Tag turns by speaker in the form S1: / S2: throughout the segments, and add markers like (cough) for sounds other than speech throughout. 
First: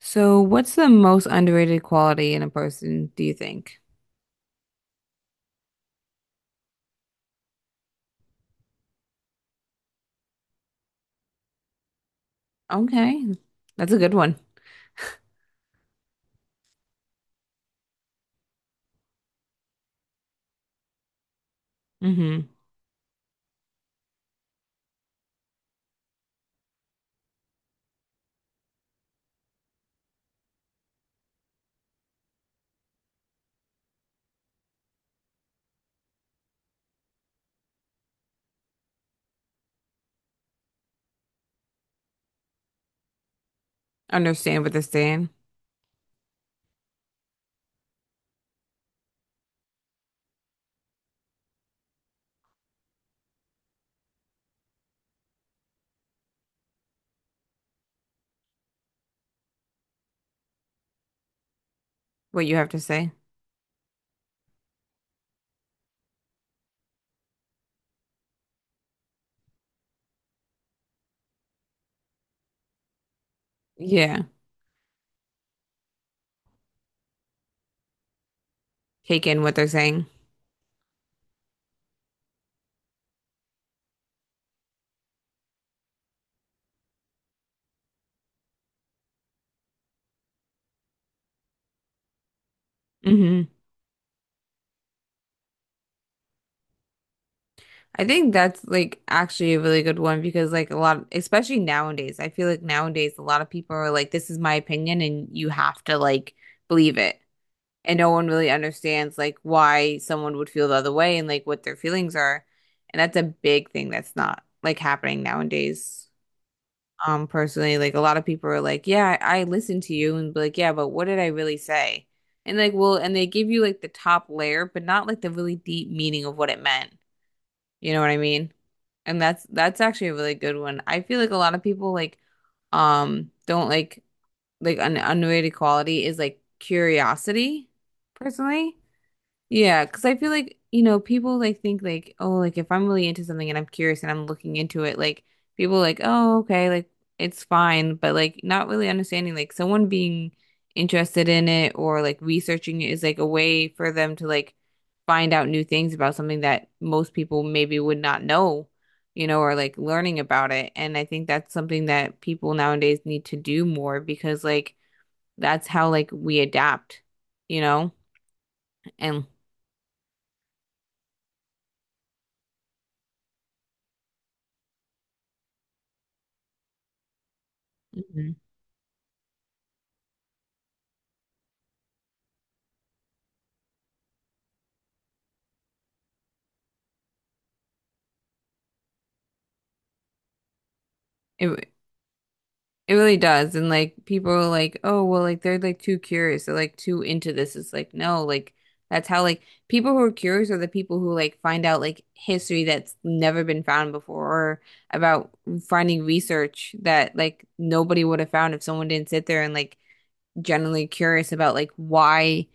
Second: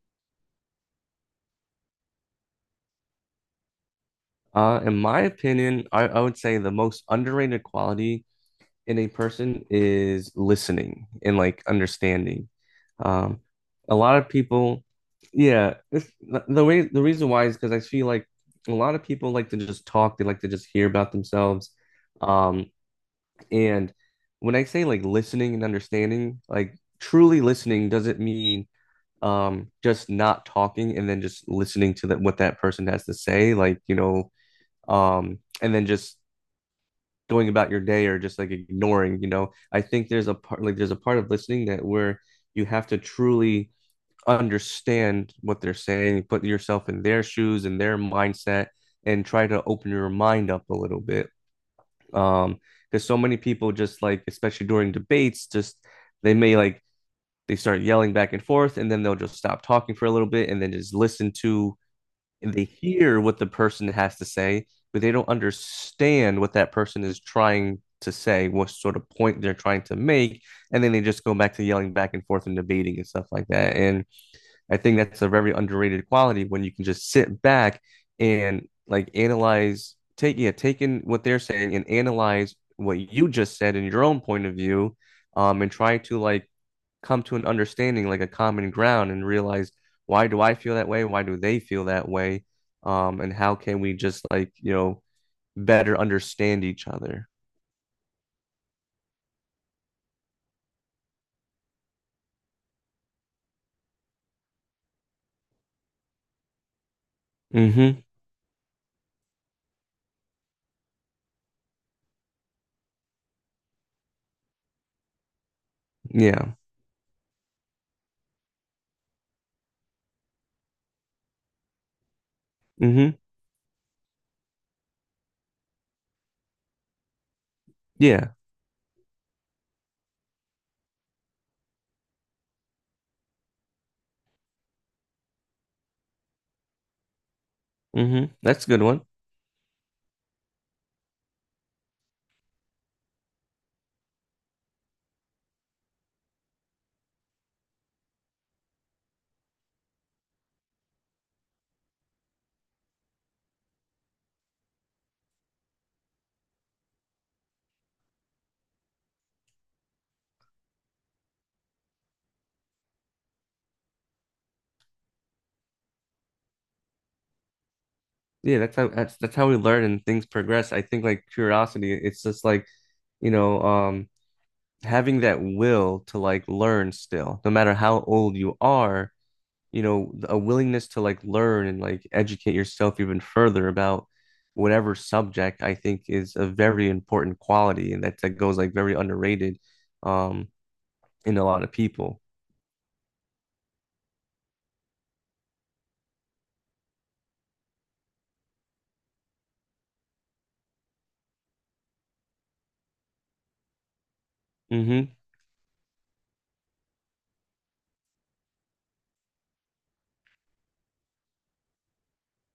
S1: So, what's the most underrated quality in a person, do you think?
S2: In my opinion, I would say the most underrated quality in a person is listening and like understanding.
S1: Okay,
S2: Um,
S1: that's
S2: a
S1: a good
S2: lot of
S1: one.
S2: people, yeah, the way the reason why is because I feel like a lot of people like to just talk, they like to just hear about themselves.
S1: Mm-hmm.
S2: Um, and when I say like listening and understanding, like truly listening doesn't mean just not talking and then just listening to that what that person has to say, and then just going about your day or just like ignoring. I think there's a part like there's a part of listening that where you have to truly
S1: Understand what they're saying,
S2: understand what they're saying, put yourself in their shoes and their mindset and try to open your mind up a little bit. um because so many people just like, especially during debates, just they may like they start yelling back and forth and then they'll just stop talking for a little bit and then just listen, to
S1: what
S2: and
S1: you
S2: they
S1: have to say.
S2: hear what the person has to say, but they don't understand what that person is trying to say, what sort of point they're trying to make, and then they just go back to yelling back and forth and debating and stuff like that. And
S1: Yeah,
S2: I think that's a very underrated quality when you can just sit back and like
S1: take in what they're
S2: analyze,
S1: saying.
S2: take, yeah, taking what they're saying and analyze what you just said in your own point of view, and try to like come to an understanding, like a common ground, and realize, why do I feel that way? Why do they feel that way? And
S1: Mm-hmm.
S2: how can we just like, you know, better understand each other?
S1: I think that's like actually a really good one because, like, a lot, especially nowadays, I feel like nowadays a lot of people are like, this is my opinion, and you have to like believe it. And
S2: Mm-hmm.
S1: no one really understands like why someone would feel the other way and like what their feelings are. And that's a big thing that's not like happening nowadays.
S2: Yeah.
S1: Personally, like a lot of people are like yeah I listened to you and be like yeah but what did I really say, and like well
S2: Mm-hmm.
S1: and they give you like the top layer but not like the really deep meaning of what it meant, you know what I
S2: Yeah.
S1: mean, and that's actually a really good one. I feel like a lot of people like don't like an underrated quality is like curiosity
S2: Mm-hmm. That's a
S1: personally.
S2: good one.
S1: Yeah, because I feel like, you know, people like think like, oh, like if I'm really into something and I'm curious and I'm looking into it, like people like, oh, okay, like it's fine, but like not really understanding like someone being interested in it or like researching it is like a way for them to like find out new things about something that most people maybe would not know, you know, or like learning about it. And I think that's something that people nowadays need to do more because like that's how like we adapt, you know,
S2: Yeah, that's how,
S1: and
S2: that's how we learn and things progress. I think like curiosity, it's just like, you know, having that will to like learn still, no matter how
S1: Mhm.
S2: old you are, you know, a willingness to like learn and like educate yourself even further about whatever subject, I think is a very important quality, and that goes like very underrated um in a lot
S1: It,
S2: of people.
S1: It really does. And like people are like, oh, well, like they're like too curious. They're like too into this. It's like, no, like that's how like people who are curious are the people who like find out like history that's never been found before, or
S2: Hmm.
S1: about finding research that like nobody would have found if someone didn't sit there and like generally curious about like why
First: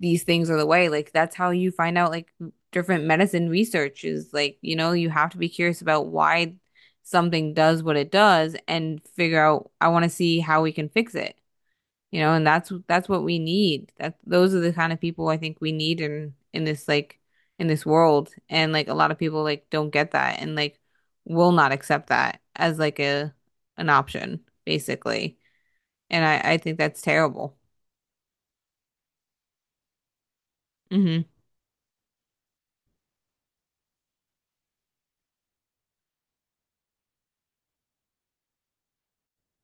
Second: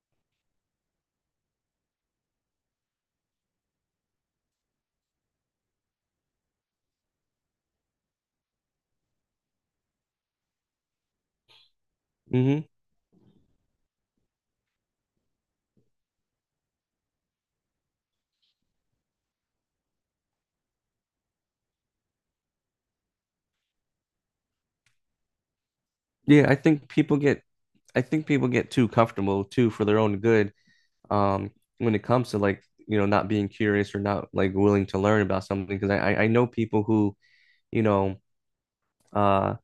S1: these things are the way. Like that's how you find out like different medicine research is like, you know, you have to be curious about why something does what it does and figure out I want to see how we can fix it. You know, and
S2: Hmm.
S1: that's what we need. That those are the kind of people I think we need in this like in this world. And like a lot of people like don't get that and like will not accept that as like a an option, basically. And
S2: Yeah,
S1: I I think that's terrible.
S2: I think people get too comfortable too for their own good,
S1: Mm-hmm.
S2: um when it comes to like, you know, not being curious or not like willing to learn about something. Because I know people who, you know, uh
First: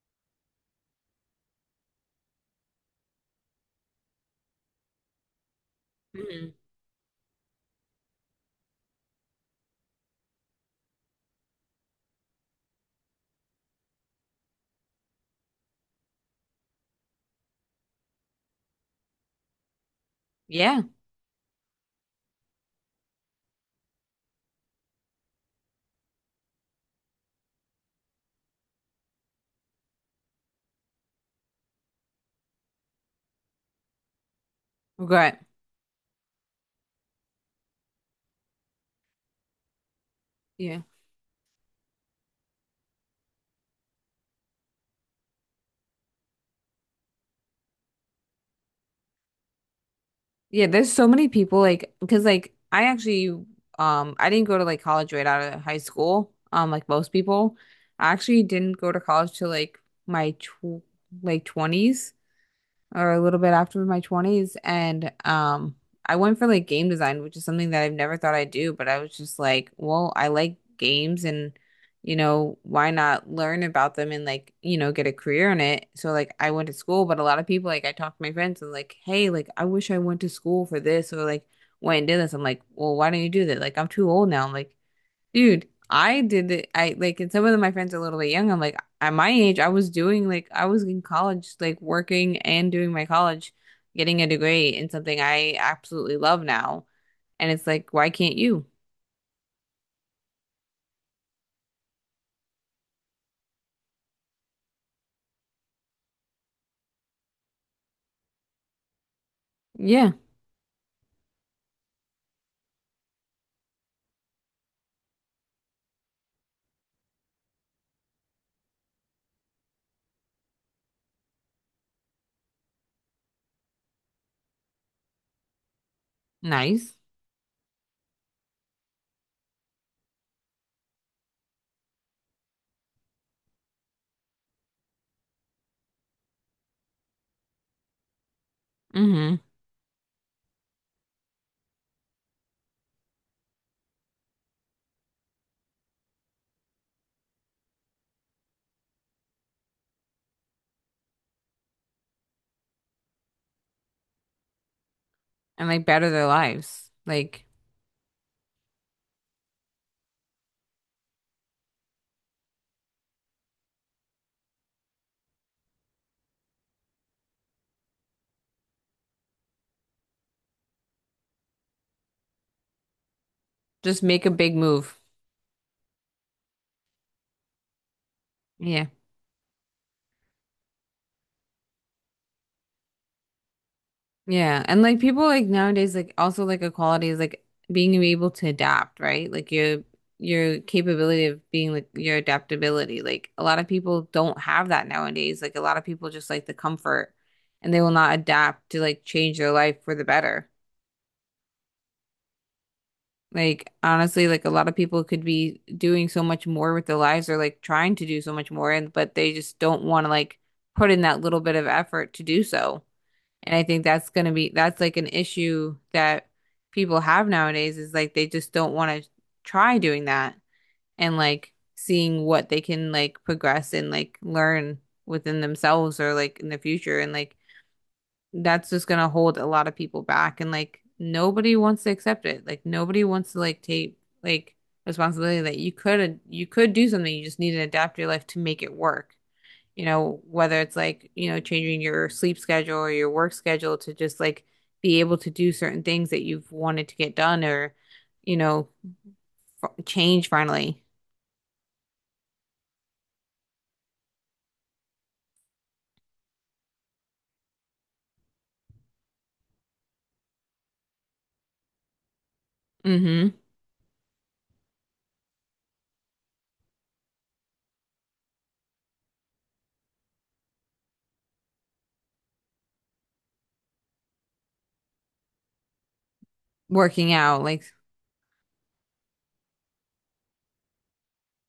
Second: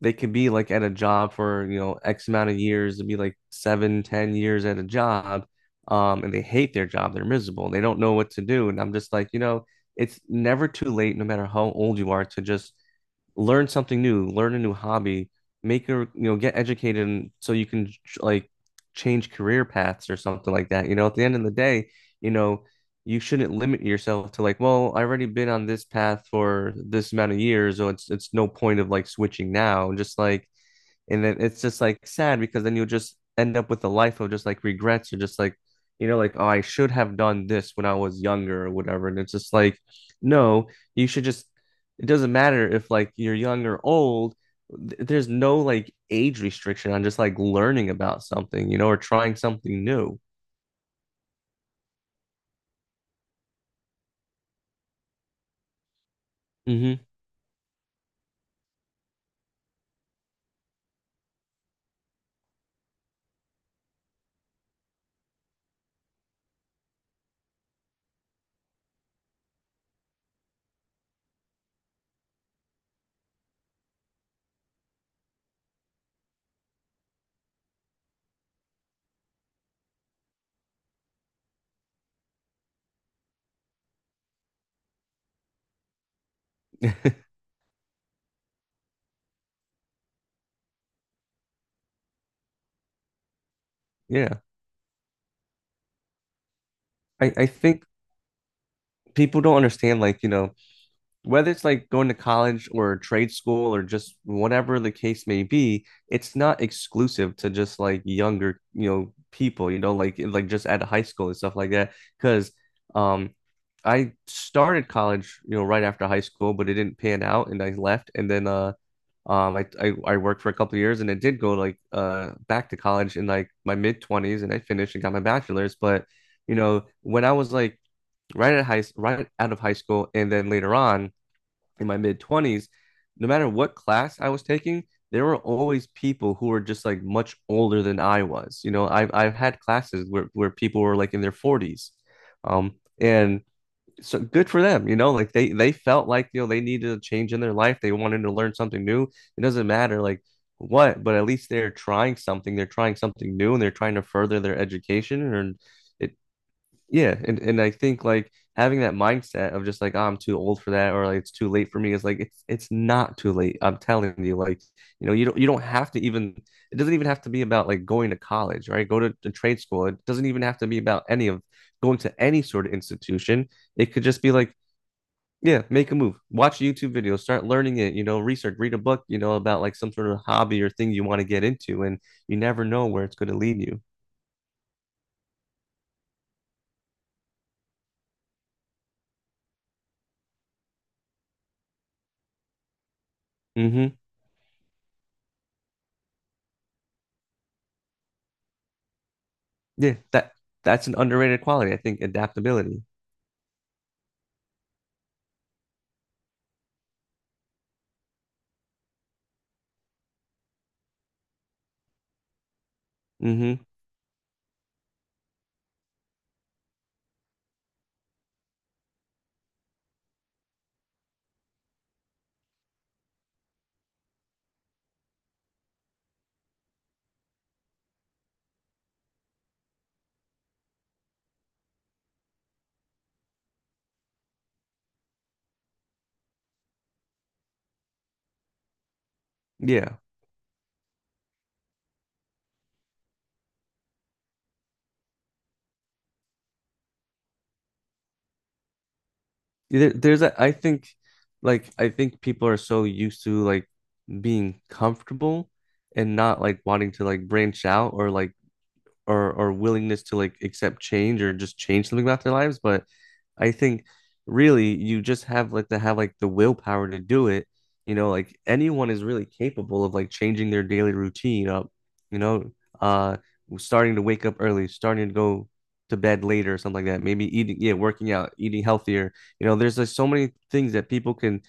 S2: they could be like at a job for, you know, X amount of years, it'd be like seven, 10 years at a job, and they
S1: Mm-hmm.
S2: hate their job, they're miserable, they don't know what to do. And I'm just like, you know, it's never too late, no matter how old you are, to just learn something new, learn a new hobby, make a, you know, get educated, and so you can like change career paths or something like
S1: Yeah.
S2: that. You know, at the end of the day, you know, you shouldn't limit yourself to like, well, I've already been on this path for this amount of years, so it's no point of like switching now. Just like, and then it's just like sad because then you'll just end up with a life of just like regrets or just
S1: Regret.
S2: like, you know, like, oh, I should have done this when I was younger or whatever. And it's just like, no,
S1: Yeah.
S2: you should just, it doesn't matter if like you're young or old. There's no like age restriction on just like learning about something, you know, or trying something new.
S1: Yeah, there's so many people like because like I actually I didn't go to like college right out of high school like
S2: Hmm.
S1: most people. I actually didn't go to college till like my tw like 20s or a little bit after my 20s, and I went for like game design, which is something that I've never thought I'd do, but I was just like, well, I like games and, you know, why not learn about them and like, you know, get a career in it. So like I went to school, but a lot of people like I talked to my friends and like, hey, like I wish I went to school for this or like went and did this. I'm like, well, why don't you do that? Like I'm too old now. I'm like, dude, I did it. I like,
S2: (laughs)
S1: and some of my friends are a little bit young. I'm like, at my age, I was doing like, I was in college, like working and doing my college, getting a
S2: Yeah.
S1: degree in something I absolutely love now.
S2: I
S1: And it's
S2: think
S1: like, why can't you?
S2: people don't understand like, you know, whether it's like going to college or trade school or just whatever the case may be, it's not exclusive to just like younger, you know, people, you know,
S1: Yeah,
S2: like just at high school and stuff like that. Because um I started college, you know, right after high school, but it didn't pan out and I left. And then I worked for a couple of years, and I did go like back to college in like my mid 20s, and I finished and got my bachelor's. But you know,
S1: nice.
S2: when I was like right out of high school and then later on in my mid 20s, no matter what class I was taking, there were always people who were just like much older than I was. You know, I've
S1: Mm-hmm.
S2: had classes where people were like in their 40s, and so good for them. You know, like they felt like, you know, they needed a change in their life. They wanted to learn something new. It doesn't matter like what, but at least they're trying something. They're trying something new, and they're trying to further their education. And
S1: And like, better
S2: it
S1: their lives.
S2: yeah,
S1: Like,
S2: and I think like having that mindset of just like, oh, I'm too old for that, or like it's too late for me, is like, it's not too late. I'm telling you, like, you know, you don't have to even, it doesn't even have to be about like going to college, right? Go to trade school. It doesn't even have to be about any of going to any sort of institution. It
S1: just
S2: could just
S1: make a
S2: be
S1: big
S2: like,
S1: move.
S2: yeah, make a move. Watch YouTube videos, start learning it, you know, research, read a
S1: Yeah.
S2: book, you know, about like some sort of hobby or thing you want to get into, and you never know where it's going to lead you.
S1: Yeah, and like people like nowadays like also like a quality is like being able to adapt, right? Like your capability of being like your adaptability. Like a lot of
S2: Hmm.
S1: people don't have that nowadays. Like a lot of people just like the comfort and they will not adapt to like change their life for
S2: Yeah,
S1: the better.
S2: that's an underrated quality, I think, adaptability.
S1: Like honestly, like a lot of people could be doing so much more with their lives or like trying to do so much more, and but they just don't want to like put in that little bit of effort to do so. And
S2: Hmm.
S1: I think that's going to be, that's like an issue that people have nowadays is like they just don't want to try doing that and like seeing what they can like progress and like learn within themselves or like in the future. And like that's just going to hold a lot of people back. And like nobody wants to accept it. Like nobody wants to like take like responsibility that you could do something. You just need to adapt your life to make it work, you
S2: Yeah.
S1: know, whether it's like, you know, changing your sleep schedule or your work schedule to just like be able to do certain things that you've wanted to get done or, you know, f
S2: There's
S1: change
S2: a, I
S1: finally.
S2: think, like I think people are so used to like being comfortable and not like wanting to like branch out, or like or willingness to like accept change or just change something about their lives, but
S1: Hmm.
S2: I think really you just have like to have like the willpower to do it. You know, like anyone is really capable of like changing their daily routine up, you know. uh Starting to wake up early, starting to go to bed later or something like that,
S1: Working
S2: maybe
S1: out,
S2: eating,
S1: like,
S2: yeah, working out, eating healthier, you know, there's like so many things that people can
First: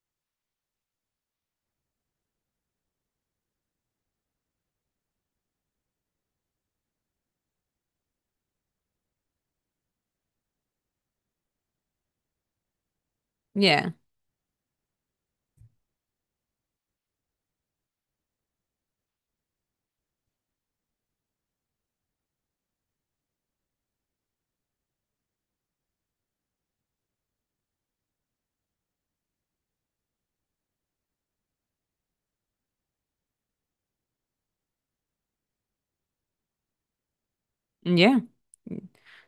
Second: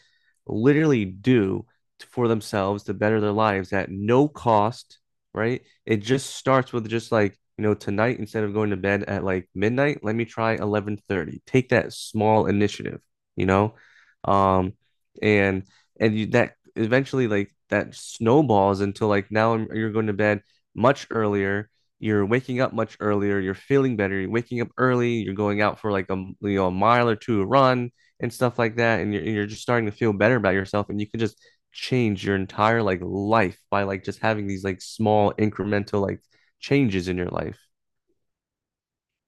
S2: literally do for themselves to better their lives at no cost, right? It just starts with just like, you know, tonight instead of going to bed at like midnight, let me try 11:30. Take that small initiative, you know?
S1: yeah,
S2: Um and you, that eventually like that snowballs until like now you're going to bed much earlier, you're waking up much earlier, you're feeling better, you're waking up early, you're going out for like a, you know, a mile or two run and stuff like that, and you're just starting to feel better about yourself, and you can just change your entire like life by like just having these like small incremental like changes in your life.
S1: yeah.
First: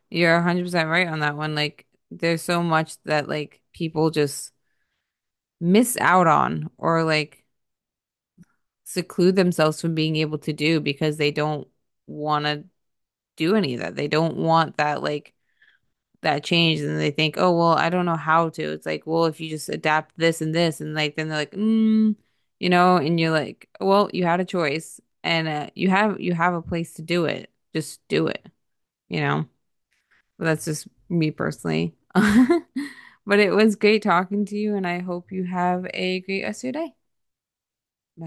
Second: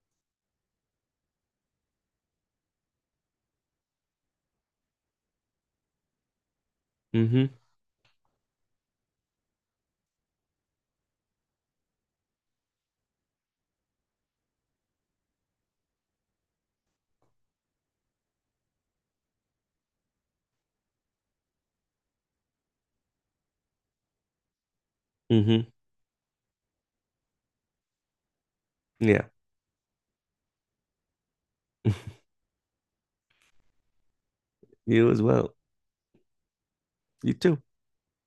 S1: You're 100% right on that one. Like, there's so much that like people just miss out on or like
S2: Mm-hmm.
S1: seclude themselves from being able to do because they don't want to do any of that. They don't want that like that change and they think, oh, well, I don't know how to. It's like, well, if you just adapt this and this, and like, then they're like, mm, you know, and you're like, well, you had a choice and
S2: Mm-hmm.
S1: you have a place to do it. Just do it, you
S2: Yeah.
S1: know. But that's just me personally.
S2: (laughs)
S1: (laughs) But it was great talking to you, and I
S2: You as
S1: hope you
S2: well.
S1: have a great rest of your day.
S2: You too.
S1: Bye.